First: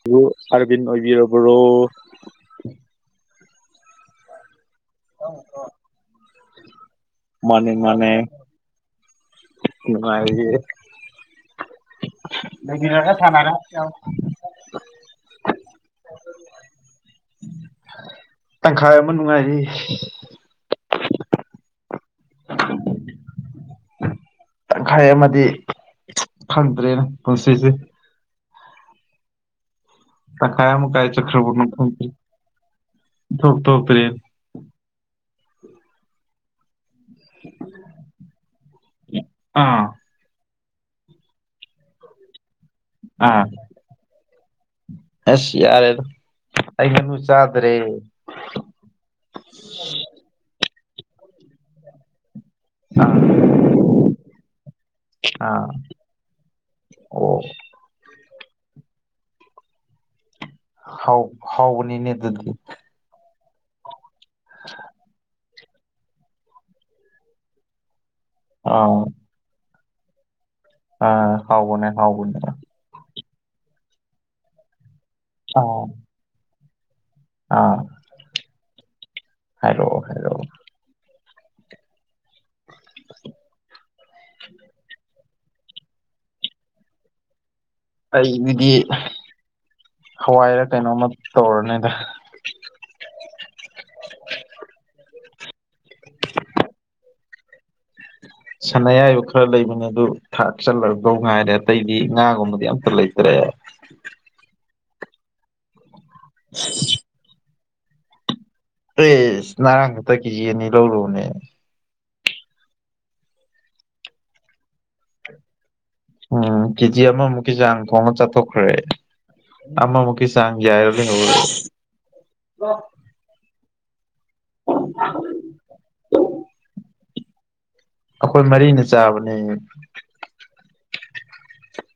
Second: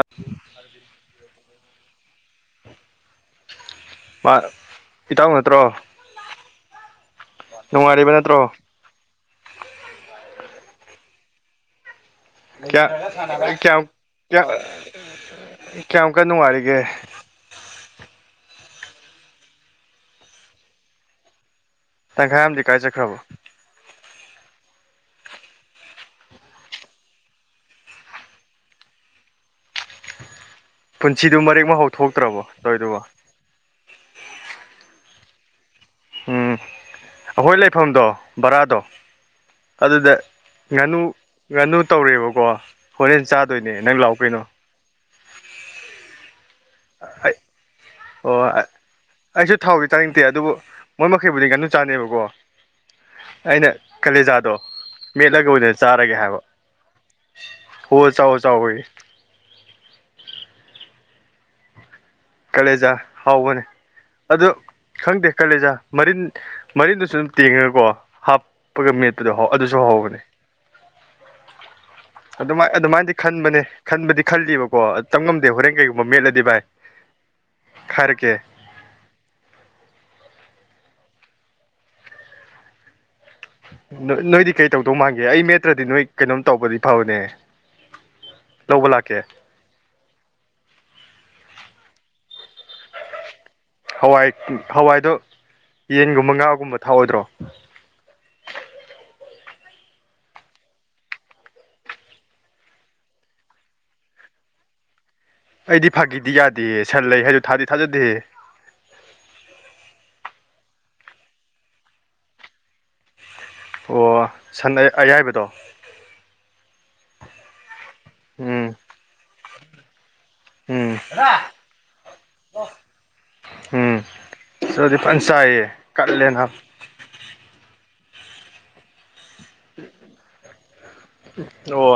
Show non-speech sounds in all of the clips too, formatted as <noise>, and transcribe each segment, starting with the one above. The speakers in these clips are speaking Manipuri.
ꯅꯨꯡꯉꯨ ꯑꯥꯔꯕꯤꯟ ꯑꯣꯏꯕꯤꯔꯕ꯭ꯔꯣ ꯃꯥ ꯇꯥꯎ ꯅꯠꯇ꯭ꯔꯣ ꯃꯥꯅꯦ ꯅꯨꯡꯉꯥꯏꯔꯤꯕ ꯃꯥꯅꯦ ꯅꯠꯇ꯭ꯔꯣ ꯅꯨꯡꯉꯥꯏꯔꯤꯌꯦ ꯂꯩꯕꯤꯔꯒ ꯁꯥꯟꯅꯔꯦ ꯀꯌꯥꯝ ꯀꯌꯥ ꯀꯌꯥꯝ ꯀꯟ ꯅꯨꯡꯉꯥꯏꯔꯤꯒꯦ ꯇꯪꯈꯥꯏ ꯑꯃ ꯅꯨꯡꯉꯥꯏꯔꯤ ꯇꯪꯈꯥꯏ ꯑꯃꯗꯤ ꯀꯥꯏ ꯆꯠꯈ꯭ꯔꯕ ꯇꯪꯈꯥꯏ ꯑꯃꯗꯤ ꯈꯪꯗ꯭ꯔꯦꯗ ꯄꯨꯟꯁꯤꯁꯦ ꯇꯥꯡꯈꯥꯏ ꯑꯃ ꯀꯥꯏ ꯄꯨꯟꯁꯤꯗꯨ ꯆꯠꯈ꯭ꯔꯕꯅꯣ ꯃꯔꯦꯛ ꯃꯍꯥꯎ ꯈꯪꯗꯦ ꯊꯣꯛꯇ꯭ꯔꯕꯣ ꯇꯧꯔꯤꯗꯨꯕꯣ ꯏꯊꯣꯛ ꯊꯣꯛꯇ꯭ꯔꯦꯅꯦ ꯎꯝ ꯑꯩꯈꯣꯏ ꯂꯩꯐꯝꯗꯣ ꯕꯔꯥꯗꯣ ꯑꯥ ꯑꯗꯨꯗ ꯉꯥꯅꯨ ꯉꯥꯅꯨ ꯇꯧꯔꯦꯕꯀꯣ ꯍꯣꯔꯦꯟ ꯑꯥ ꯆꯥꯗꯣꯏꯅꯦ ꯅꯪ ꯂꯥꯛꯑꯣ ꯀꯩꯅꯣ ꯑꯁ ꯌꯥꯔꯦꯗ ꯑꯩ ꯉꯥꯅꯨ ꯆꯥꯗ꯭ꯔꯦ ꯑꯣ ꯑꯩꯁꯨ ꯊꯥꯎꯗꯤ ꯆꯥꯅꯤꯡꯇꯦ ꯑꯗꯨꯕꯨ ꯃꯣꯏ ꯃꯈꯩꯕꯨꯗꯤ ꯉꯥꯅꯨ ꯆꯥꯅꯦꯕꯀꯣ ꯑꯥ ꯑꯩꯅ ꯀꯂꯦꯖꯥꯗꯣ ꯃꯦꯠꯂꯒ ꯑꯥ ꯑꯣꯏꯅ ꯆꯥꯔꯒꯦ ꯍꯥꯏꯕ ꯑꯣ ꯍꯣ ꯆꯥꯑꯣ ꯆꯥꯑꯣꯌꯦ ꯍꯥꯎ ꯍꯥꯎꯕꯅꯤꯅꯦ ꯑꯗꯨꯗꯤ ꯀꯂꯦꯖꯥ ꯍꯥꯎꯕꯅꯦ ꯑꯗꯣ ꯈꯪꯗꯦ ꯀꯂꯦꯖꯥ ꯃꯔꯤꯟ ꯃꯔꯤꯟꯗꯨꯁꯨ ꯑꯗꯨꯝ ꯇꯦꯡꯉꯒꯀꯣ ꯍꯥꯞꯄꯒ ꯑꯥ ꯃꯦꯠꯄꯗꯣ ꯑꯗꯨꯁꯨ ꯍꯥꯎꯕꯅꯤ ꯑ ꯍꯥꯎꯕꯅꯦ ꯍꯥꯎꯕꯅꯦ ꯑꯗꯨꯃꯥꯏ ꯑꯗꯨꯃꯥꯏꯅꯗꯤ ꯈꯟꯕꯅꯦ ꯈꯟꯕꯗꯤ ꯈꯜꯂꯤꯕꯀꯣ ꯇꯝꯉꯝꯗꯦ ꯑꯥ ꯍꯣꯔꯦꯟ ꯀꯩꯒꯨꯝꯕ ꯃꯦꯠꯂꯗꯤ ꯚꯥꯏ ꯑꯥ ꯍꯥꯏꯔꯛꯀꯦ ꯍꯥꯏꯔꯛꯑꯣ ꯍꯥꯏꯔꯛꯑꯣ ꯅꯣꯏ ꯅꯣꯏꯗꯤ ꯀꯩ ꯇꯧꯗꯧ ꯃꯥꯟꯒꯦ ꯑꯩ ꯃꯦꯠꯇ꯭ꯔꯗꯤ ꯅꯣꯏ ꯀꯩꯅꯣꯝ ꯇꯧꯕꯗꯤ ꯐꯕꯅꯦ ꯑꯩꯒꯤꯗꯤ ꯂꯧꯕ ꯂꯥꯛꯀꯦ ꯍꯋꯥꯏꯔ ꯀꯩꯅꯣꯃ ꯇꯧꯔꯅꯤꯗ ꯍꯋꯥꯏ ꯍꯋꯥꯏꯗꯣ ꯌꯦꯟꯒꯨꯝꯕ ꯉꯥꯒꯨꯝꯕ ꯊꯥꯛꯑꯣꯏꯗ꯭ꯔꯣ <unintelligible> ꯁꯟ ꯑꯌꯥꯏꯕ ꯈꯔ ꯂꯩꯕꯅꯦ ꯑꯗꯨ ꯊꯥꯛ ꯆꯜꯂꯗꯧ ꯉꯥꯏꯔꯦ ꯑꯇꯩꯗꯤ ꯉꯥꯒꯨꯝꯕꯗꯤ ꯑꯝꯇ ꯂꯩꯇ꯭ꯔꯦ ꯑꯩꯗꯤ ꯐꯥꯒꯤꯗꯤ ꯌꯥꯗꯤꯌꯦ ꯁꯟ ꯂꯩ ꯍꯥꯏꯗꯣ ꯊꯥꯗꯤ ꯊꯥꯖꯗꯦ ꯏꯁ ꯉꯔꯥꯡ ꯈꯛꯇ ꯀꯦꯖꯤ ꯑꯅꯤ ꯂꯧꯔꯨꯕꯅꯦ ꯑꯣ ꯁꯟ ꯑ ꯑꯌꯥꯏꯕꯗꯣ ꯎꯝ ꯀꯦꯖꯤ ꯑꯃꯃꯨꯛꯀꯤ ꯆꯥꯡ ꯊꯣꯡꯉ ꯎꯝ ꯆꯥꯊꯣꯛꯈ꯭ꯔꯦ ꯑꯃ ꯃꯨꯛꯀꯤ ꯆꯥꯡ ꯌꯥꯏꯔ ꯎꯝ ꯂꯩꯍꯧꯔꯦ ꯎꯝ ꯆꯥꯗꯤ ꯐꯟ ꯆꯥꯏꯌꯦ ꯀꯜꯂꯦ ꯅꯥꯕ ꯑꯩꯈꯣꯏ ꯃꯔꯤꯅ ꯆꯥꯕꯅꯦ ꯑꯣ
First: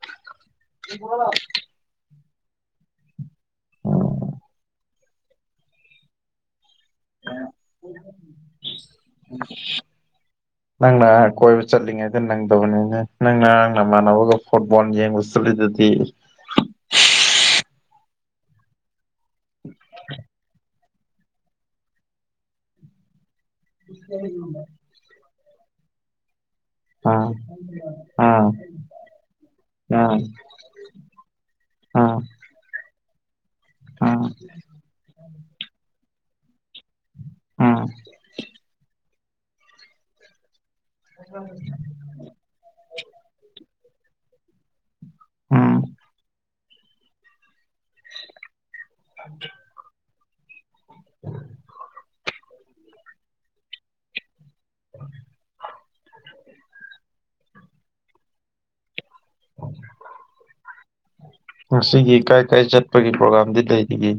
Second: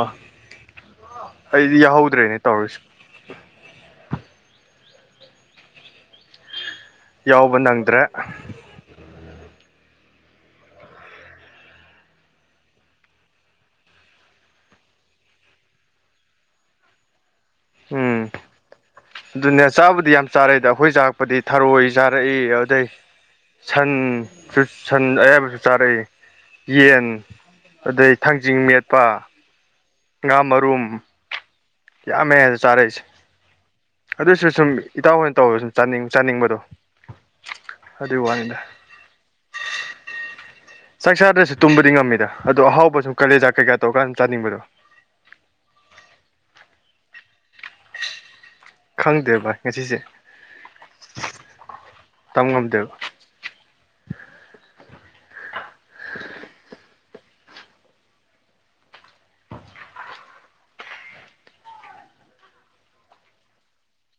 ꯍꯣ ꯁꯤꯗꯤ ꯌꯥꯎꯍꯧꯗ꯭ꯔꯦꯅꯦ ꯇꯧꯔꯤꯁꯦ ꯎꯝ ꯌꯥꯎꯕ ꯅꯪꯗ꯭ꯔꯦ ꯎ <unintelligible> ꯅꯪꯅ ꯀꯣꯏꯕ ꯆꯠꯂꯤꯉꯩꯗ ꯅꯪꯗꯕꯅꯤꯅꯦ ꯅꯪꯉꯔꯥꯡ ꯅꯃꯥꯟꯅꯕꯒ ꯐꯨꯠꯕꯣꯜ ꯌꯦꯡꯕ ꯆꯠꯂꯤꯗꯨꯗꯤ ꯎꯝ ꯑꯗꯨꯅꯦ ꯆꯥꯕꯨꯗꯤ ꯌꯥꯝ ꯆꯥꯔꯦꯗ ꯑꯩꯈꯣꯏ ꯆꯥꯛꯄꯗꯤ ꯊꯔꯣꯏ ꯆꯥꯔꯛꯏ ꯑꯗꯩ ꯁꯟꯁꯨ ꯁꯟ ꯑꯌꯥꯏꯕꯁꯨ ꯆꯥꯔꯛꯑꯦ ꯌꯦꯟ ꯎꯝ ꯑꯗꯩ ꯎꯝ ꯊꯥꯡꯖꯤꯡ ꯃꯦꯠꯄ ꯎꯝ ꯉꯥ ꯃꯔꯨꯝ ꯎꯝ ꯌꯥꯝꯃꯦ ꯑꯥꯗ ꯆꯥꯔꯛꯏꯁꯦ ꯎꯝ ꯑꯗꯨꯁꯨ ꯁꯨꯝ ꯏꯇꯥꯎ ꯍꯣꯏꯅ ꯇꯧꯔ ꯁꯨꯝ ꯆꯥꯅꯤꯡ ꯆꯥꯅꯤꯡꯕꯗꯣ ꯎꯝ ꯑꯗꯨꯏ ꯋꯥꯅꯤꯗ ꯆꯥꯛ ꯆꯥꯗ꯭ꯔꯁꯨ ꯇꯨꯝꯕꯗꯤ ꯉꯝꯃꯤꯗ ꯑꯗꯣ ꯑꯍꯥꯎꯕ ꯁꯨꯝ ꯀꯂꯦꯖꯥ ꯀꯩꯀꯥ ꯇꯧꯔꯀꯥꯟꯗ ꯆꯥꯅꯤꯡꯕꯗꯣ ꯎꯝ ꯈꯪꯗꯦ ꯚꯥꯏ ꯉꯁꯤꯁꯦ ꯇꯝ ꯉꯝꯗꯦꯕ <unintelligible> ꯉꯁꯤꯒꯤ ꯀꯥꯏ ꯀꯥꯏ ꯆꯠꯄꯒꯤ ꯄ꯭ꯔꯣꯒꯥꯝꯗꯤ ꯂꯩꯔꯤꯒꯦ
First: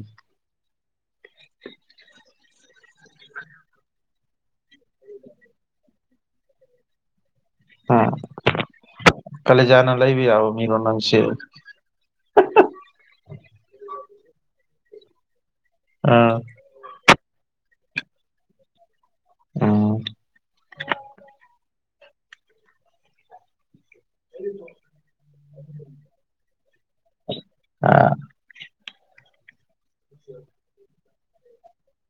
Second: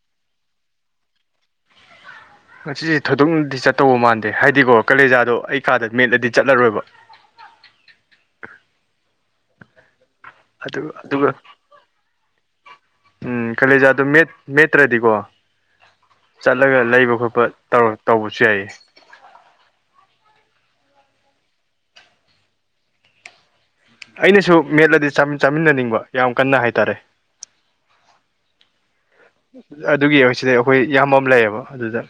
ꯉꯁꯤꯁꯦ ꯊꯣꯏꯗꯣꯛꯅꯗꯤ ꯆꯠꯇꯧꯕ ꯃꯥꯟꯗꯦ ꯍꯥꯏꯗꯤꯀꯣ ꯀꯂꯦꯖꯥꯗꯣ ꯑꯩ ꯀꯥꯗ ꯃꯦꯠꯂꯗꯤ ꯆꯠꯂꯔꯣꯏꯕ ꯎꯝ ꯀꯂꯦꯖꯥꯅ ꯂꯩꯕ ꯌꯥꯕꯥ ꯑꯗꯨ ꯑꯗꯨꯒ ꯎꯝ ꯀꯂꯦꯖꯥꯗꯣ ꯃꯦꯠ ꯃꯦꯠꯇ꯭ꯔꯗꯤꯀꯣ ꯑꯥ ꯆꯠꯂꯒ ꯂꯩꯕ ꯈꯣꯠꯄ ꯇꯧꯔ ꯇꯧꯕꯁꯨ ꯌꯥꯏꯌꯦ ꯑꫭ ꯑꯩꯅꯁꯨ ꯃꯦꯠꯂꯗꯤ ꯆꯥꯃꯤꯟꯅꯅꯤꯡꯕ ꯌꯥꯝ ꯀꯟꯅꯥ ꯍꯥꯏꯇꯥꯔꯦ ꯑꯥ ꯑꯗꯨꯒꯤ ꯁꯤꯗꯩ ꯑꯩꯈꯣꯏ ꯏꯌꯥꯝꯕ ꯑꯃ ꯂꯩꯌꯦꯕ ꯑꯗꯨꯗ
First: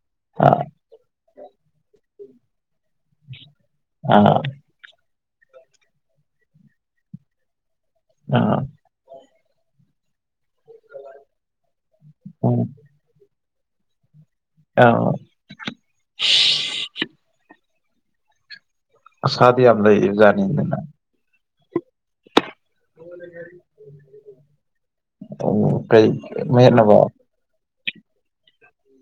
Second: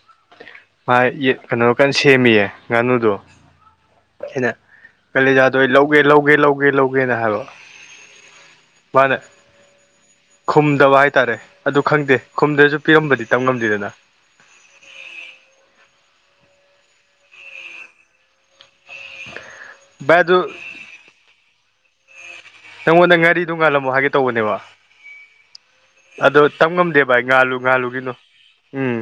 ꯃꯥ ꯌꯦ ꯀꯩꯅꯣ ꯀꯟꯅꯥ ꯁꯦꯝꯃꯤꯌꯦ ꯉꯥꯅꯨꯗꯣ ꯑꯥ ꯀꯂꯖꯥꯗꯣ ꯑꯩ ꯂꯧꯒꯦ ꯂꯧꯒꯦ ꯂꯧꯒꯦ ꯂꯧꯒꯦꯅ ꯍꯥꯏꯕ ꯑꯥ ꯃꯥꯅ ꯈꯨꯝꯗꯕꯥ ꯍꯥꯏꯇꯥꯔꯦ ꯑꯗꯨ ꯈꯪꯗꯦ ꯈꯨꯝꯗ꯭ꯔꯁꯨ ꯄꯤꯔꯝꯕꯗꯤ ꯇꯝꯉꯝꯗꯦꯗꯅ ꯑ <unintelligible> ꯑꯁꯥꯗꯤ ꯌꯥꯝ ꯚꯥꯏ ꯑꯗꯨ ꯂꯩꯔꯤꯕꯖꯥꯠꯅꯤꯗꯅꯥ ꯅꯪꯉꯣꯟꯗ ꯉꯥꯔꯤꯗꯨ ꯉꯥꯜꯂꯝꯃꯣ ꯍꯥꯏꯒꯦ ꯇꯧꯕꯅꯦꯕ ꯀꯩ ꯑꯗꯣ ꯃꯌꯦꯠꯅꯕ ꯇꯝꯉꯝꯗꯦ ꯚꯥꯏ ꯉꯥꯜꯂꯨ ꯉꯥꯜꯂꯨꯒꯤꯅꯣ ꯎꯝ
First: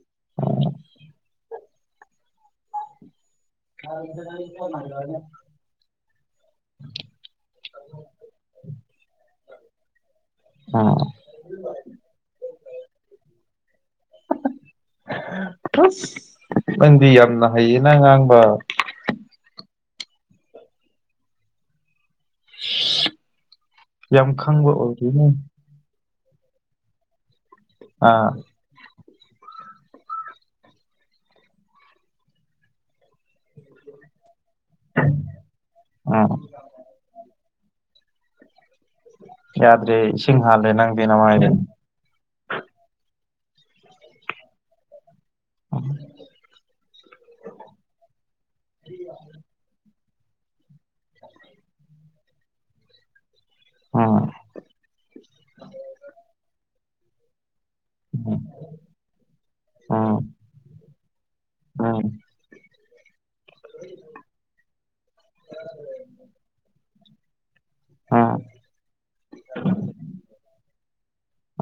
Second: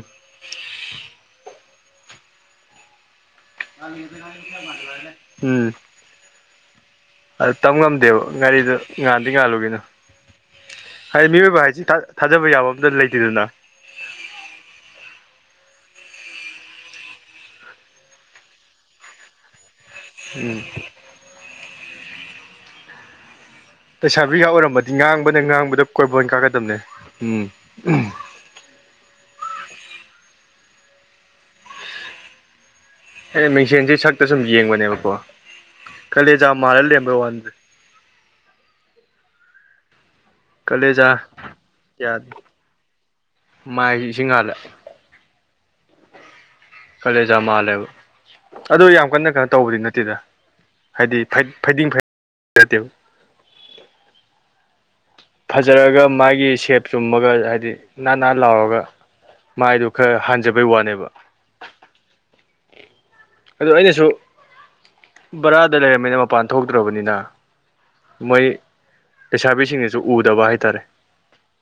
ꯎꯝ ꯑꯗꯨ ꯇꯝ ꯉꯝꯗ‌ꯦꯕꯥ ꯉꯔꯤꯗꯨ ꯉꯥꯟꯗꯤ ꯉꯥꯜꯂꯨꯒꯤꯅꯨ ꯑꯥ ꯍꯥꯏꯗꯤ ꯃꯤꯑꯣꯏꯕ ꯍꯥꯏꯁꯤ ꯊꯥꯖꯕ ꯌꯥꯕ ꯑꯝꯇ ꯂꯩꯇꯦꯗꯅ ꯑꯁ ꯅꯪꯗꯤ ꯌꯥꯝꯅ ꯍꯩꯌꯦ ꯉꯥꯡꯕ <unintelligible> <unintelligible> ꯌꯥꯝ ꯂꯩꯁꯥꯕꯤꯒ ꯈꯪꯕ ꯑꯣꯏꯔꯝꯃꯗꯤ ꯑꯣꯏꯗꯣꯏꯅꯦ ꯉꯥꯡꯕꯅꯥ ꯉꯥꯡꯕꯗ ꯀꯣꯡꯒꫭꯟ ꯀꯥꯀꯗꯕꯅꯦ ꯎꯝ ꯑ ꯑꯩꯅ ꯃꯤꯡꯁꯦꯟꯁꯦ ꯁꯛꯇ ꯁꯨꯝ ꯌꯦꯡꯕꯅꯦꯕꯀꯣ ꯎꯝ ꯈꯂꯦꯖꯥ ꯃꯥꯜꯂ ꯂꯔꯕꯔ ꯋꯥꯟꯁꯦ ꯌꯥꯗ꯭ꯔꯦ ꯏꯁꯤꯡ ꯍꯥꯜꯂꯦ ꯅꯪꯗꯤ ꯅꯃꯥꯥꯏꯗꯣ ꯀꯌꯥ ꯃꯥꯏꯁꯤꯡ ꯍꯥꯜꯂꯦ ꯑꯥ ꯀꯂꯦꯖ ꯃꯥꯜ ꯂꯩꯕ ꯑꯗꯨ ꯌꯥꯝ ꯀꯟꯅ ꯀꯩꯅꯣ ꯇꯧꯕꯗꯤ ꯅꯠꯇꯦꯗ ꯍꯥꯏꯗꯤ ꯐꯩ ꯐꯩꯗꯤꯡ ꯐꯡ ꯅꯠꯇꯦꯕ ꯑꯣ ꯐꯖꯔꯒ ꯃꯥꯒꯤ ꯁꯦꯞ ꯆꯨꯝꯃꯒ ꯍꯥꯏꯗꯤ ꯅꯥꯟꯅꯟ ꯂꯥꯎꯔꯒ ꯃꯥꯏꯗꯣ ꯈꯔ ꯍꯥꯟꯖꯕꯩ ꯋꯥꯅꯦꯕ ꯑꯥ ꯑꯗꯨ ꯑꯩꯅꯁꯨ ꯕꯔꯥꯗ ꯂꯩꯔꯝꯃꯤꯅ ꯃꯄꯥꯟ ꯊꯣꯛꯇ꯭ꯔꯕꯅꯤꯅ ꯎꯝ ꯃꯣꯏ ꯂꯩꯁꯥꯕꯤꯁꯤꯡꯅꯁꯨ ꯎꯗꯕ ꯍꯥꯏꯇꯥꯔꯦ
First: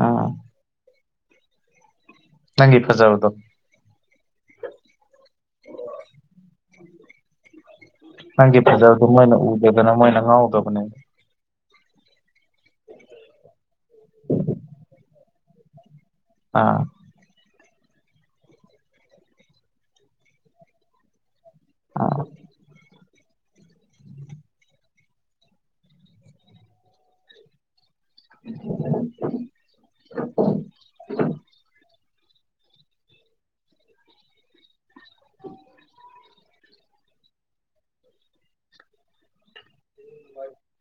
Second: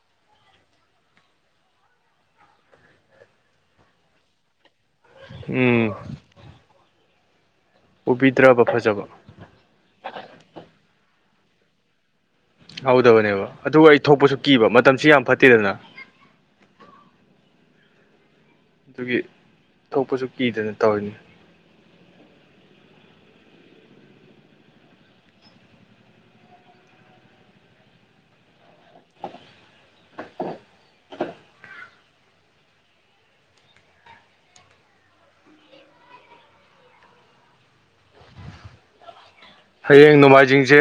ꯑꯥ ꯅꯪꯒꯤ ꯐꯖꯥꯕꯗꯣ ꯎꯝ ꯅꯪꯒꯤ ꯎꯕꯤꯗ꯭ꯔꯕ ꯐꯖꯕ ꯐꯖꯕꯗꯣ ꯃꯣꯏꯅ ꯎꯗꯗꯅ ꯃꯣꯏꯅ ꯉꯥꯎꯗꯕꯅꯦ ꯍꯧꯗꯕꯅꯦꯕ ꯑꯗꯨꯒ ꯑꯩ ꯊꯣꯛꯄꯁꯨ ꯀꯤꯕ ꯃꯇꯝꯁꯤ ꯌꯥꯝ ꯐꯠꯇꯦꯗꯅ ꯑꯥ ꯑꯗꯨꯒꯤ ꯊꯣꯛꯄꯁꯨ ꯀꯤꯗꯅ ꯇꯧꯔꯤꯅꯤ ꯑꯥ ꯎꯝ <inaudible> ꯍꯌꯦꯡ ꯅꯣꯡꯃꯥꯏꯖꯤꯡꯁꯦ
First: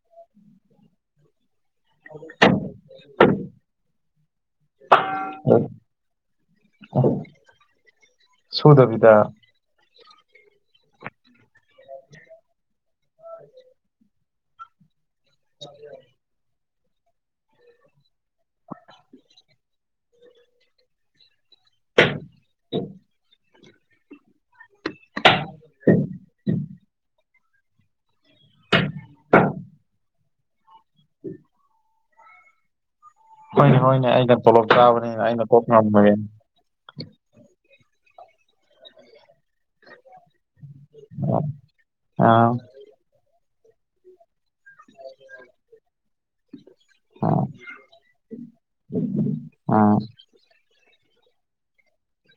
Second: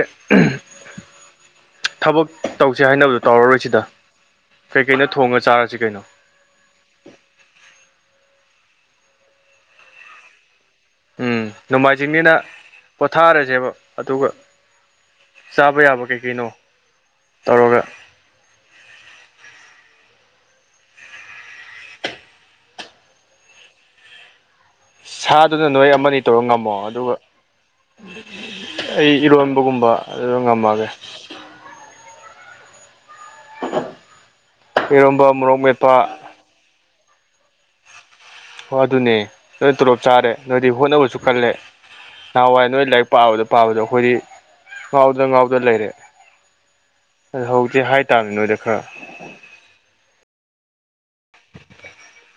ꯊꯕꯛ ꯇꯧꯁꯦ ꯍꯥꯏꯅꯕꯗꯣ ꯇꯧꯔꯔꯣꯏꯁꯤꯗ ꯀꯩꯀꯩꯅ ꯊꯣꯡꯉ ꯆꯥꯔꯁꯤ ꯀꯩꯅꯣ ꯁꯨꯗꯕꯤꯗ ꯎꯝ ꯅꯣꯡꯃꯥꯏꯖꯤꯡꯅꯤꯅ ꯄꯣꯊꯥꯔꯁꯦꯕ ꯑꯗꯨꯒ ꯆꯥꯕ ꯌꯥꯕ ꯀꯩ ꯀꯩꯅꯣ ꯇꯧꯔꯒ <inaudible> ꯁꯥꯗꯨꯅ ꯅꯣꯏ ꯑꯃꯅꯤ ꯇꯧꯔ ꯉꯝꯃꯣ ꯑꯗꯨꯒ ꯑꯩ ꯏꯔꯣꯟꯕꯒꯨꯝꯕ ꯑꯗꯨ ꯉꯝꯃꯒꯦ ꯍꯣꯏꯅꯦ ꯍꯣꯏꯅꯦ ꯑꯩꯅ ꯇꯣꯂꯣꯞ ꯆꯥꯕꯅꯤꯅ ꯏꯔꯣꯟꯕ ꯑꯩꯅ ꯃꯣꯔꯣꯛ ꯀꯣꯛ ꯃꯦꯠꯄ ꯉꯝꯃꯒꯦ ꯍꯣ ꯑꯗꯨꯅꯦ ꯅꯣꯏ ꯇꯣꯂꯣꯞ ꯆꯥꯔꯦ ꯅꯣꯏꯗꯤ ꯍꯣꯠꯅꯕꯁꯨ ꯀꯜꯂꯦ ꯑꯥ ꯅꯍꯥꯟꯋꯥꯏ ꯅꯣꯏ ꯂꯥꯏꯔꯤꯛ ꯄꯥꯕꯗ ꯄꯥꯕꯗꯣ ꯑꯩꯈꯣꯏꯗꯤ ꯉꯥꯎꯗ ꯉꯥꯎꯗ ꯂꯩꯔꯦ ꯑꯥ ꯑꯦ ꯍꯧꯛꯇꯤ ꯍꯥꯏꯇꯥꯝꯅꯤ ꯅꯣꯏꯗ ꯈꯔ ꯑꯥ <inaudible>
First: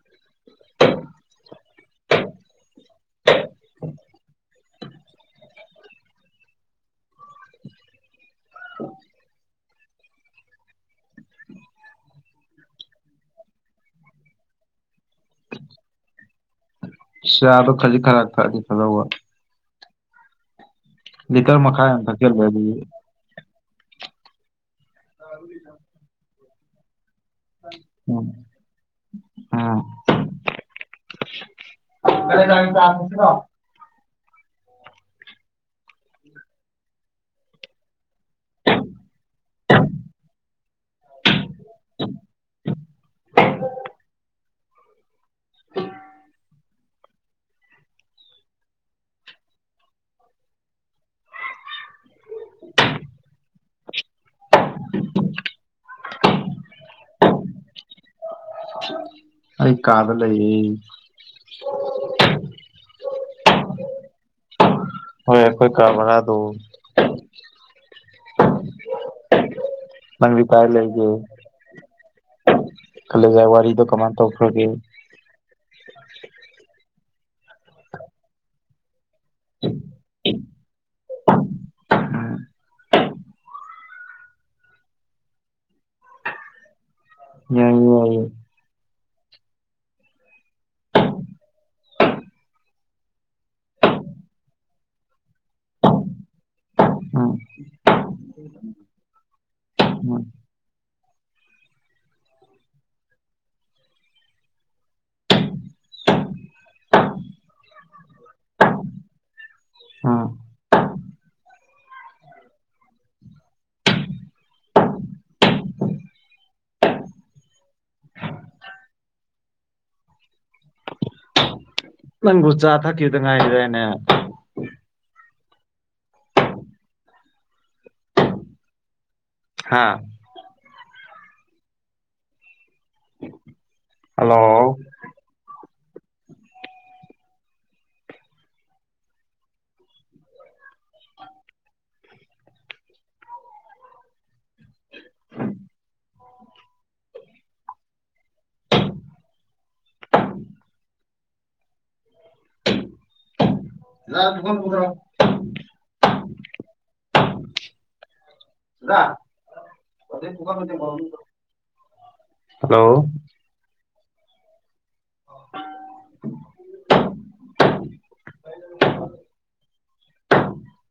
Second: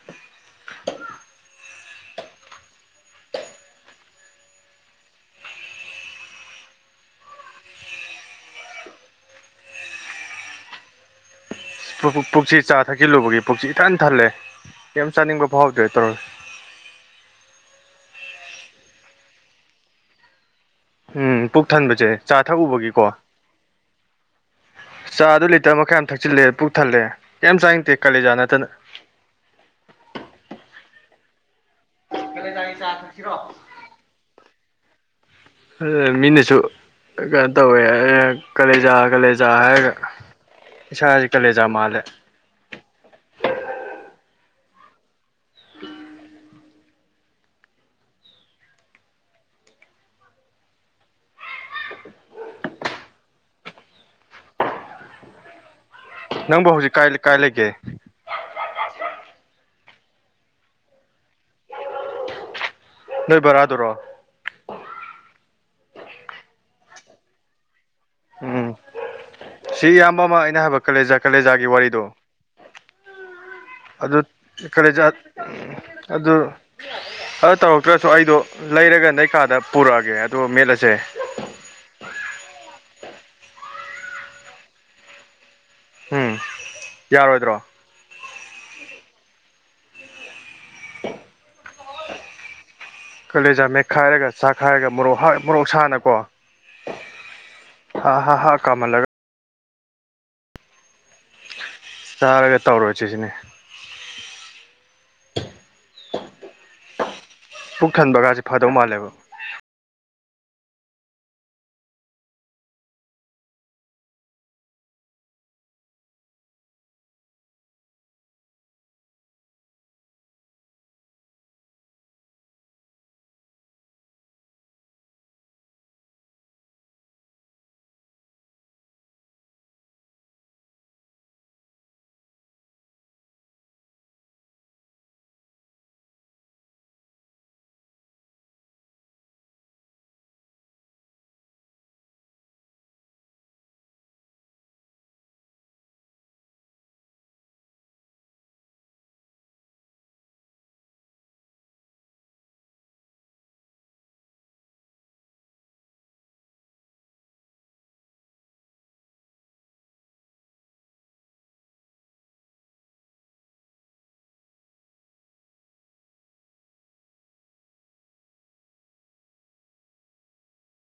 <inaudible> ꯄꯔꯨ ꯄꯔꯨꯛ ꯄꯨꯛꯁꯤ ꯆꯥ ꯊꯛꯆꯜꯂꯨꯕꯒꯤ ꯄꯨꯛꯁꯤ ꯏꯊꯟ ꯊꯜꯂꯦ ꯀꯦꯌꯥꯝ ꯆꯥꯅꯤꯡꯕ ꯐꯥꯎꯗꯦ ꯇꯧꯔꯁꯤ ꯆꯗꯣ ꯈꯖꯤꯛ ꯈꯔ ꯊꯛꯑꯥꯗꯤ ꯐꯥꯗꯧꯕ ꯎꯝ ꯂꯤꯇꯔ ꯄꯨꯛ ꯃꯈꯥꯏ ꯑꯃ ꯊꯟꯕꯁꯦ ꯊꯛꯆꯜꯂꯦ ꯆꯥ ꯑꯗꯨꯗꯤ ꯊꯛꯎꯕꯒꯤꯀꯣ ꯆꯥ ꯗꯨ ꯂꯤꯇꯔ ꯃꯈꯥꯏ ꯑꯥꯝ ꯊꯆꯤꯜꯂꯦ ꯄꯨꯛ ꯊꯜꯂꯦ ꯀꯏꯝ ꯆꯥꯅꯤꯡꯗꯦ ꯀꯥꯂꯦꯖꯥ ꯅꯠꯇꯅ ꯑꯥ <unintelligible> ꯑꯗꯨ ꯃꯤꯅꯁꯨ ꯀꯩꯅꯣ ꯇꯧꯋꯦ ꯀꯂꯦꯖꯥ ꯀꯥꯂꯦꯖꯥ ꯍꯥꯏꯔꯒ ꯏꯁꯥꯥꯁꯦ ꯀꯂꯦꯖꯥ ꯃꯥꯜꯂꯦ <unintelligible> <unintelligible> ꯅꯪꯕꯨ ꯍꯧꯖꯤꯛ ꯀꯥꯏ ꯀꯥꯏ ꯂꯩꯒꯦ ꯑꯩ ꯀꯥꯗ ꯂꯩꯌꯦ ꯅꯣꯏ ꯕꯥꯔꯥꯗꯨꯔꯣ ꯍꯣꯏ ꯑꯩꯈꯣꯏ ꯀꯥ ꯕꯥꯔꯥꯗꯣ ꯑꯝ ꯁꯤ ꯏꯌꯥꯝꯕ ꯑꯃ ꯅꯪꯗꯤ ꯑꯩꯅ ꯀꯥꯏ ꯍꯥꯏꯕ ꯀꯂꯦꯖꯥ ꯀꯂꯦꯖꯥꯒꯤ ꯋꯥꯔꯤꯗꯣ ꯀꯂꯦꯖ ꯋꯥꯔꯤꯗꯣ ꯀꯃꯥꯏꯟ ꯇꯧꯈ꯭ꯔꯒꯦ ꯑꯝ ꯑꯗꯨ ꯑꯗꯨ ꯇꯧꯔꯛꯇ꯭ꯔꯁꯨ ꯑꯩꯗꯣ ꯂꯩꯔꯒ ꯅꯩ ꯀꯥꯗ ꯄꯨꯔꯛꯑꯒꯦ ꯑꯗꯨꯒ ꯃꯦꯠꯂꯁꯦ ꯑꯝ ꯌꯥꯏꯌꯦ ꯌꯥꯏꯌꯦ <unintelligible> ꯀꯂꯦꯖꯥ ꯃꯦꯠꯈꯥꯏꯔꯒ ꯆꯥꯛꯈꯥꯏꯔꯒ ꯃꯣꯔꯣꯛ ꯃꯣꯔꯣꯛ ꯁꯥꯅꯀꯣ ꯎꯝ ꯍꯥ ꯍꯥ ꯀꯥꯝꯍꯜꯂꯒ ꯎꯝ ꯆꯥꯔꯒ ꯇꯧꯔꯁꯤꯁꯤꯅꯤ ꯄꯨꯛ ꯊꯟꯕꯒꯁꯦ ꯐꯥꯗꯧ ꯃꯥꯜꯂꯦꯕ ꯑꯝ ꯅꯪꯕꯨ ꯆꯥ ꯊꯛꯈꯤꯗ ꯉꯥꯏꯔꯤꯗꯥꯏꯅꯦ ꯍꯥꯥ ꯍꯜꯂꯣ <inaudible> <unintelligible> ꯗꯥꯗꯥ ꯑꯗꯨꯗꯩ ꯄꯨꯈꯝ ꯑꯝ ꯇꯦꯡꯀꯣꯠ ꯑꯝ ꯍꯜꯂꯣ <inaudible> <inaudible>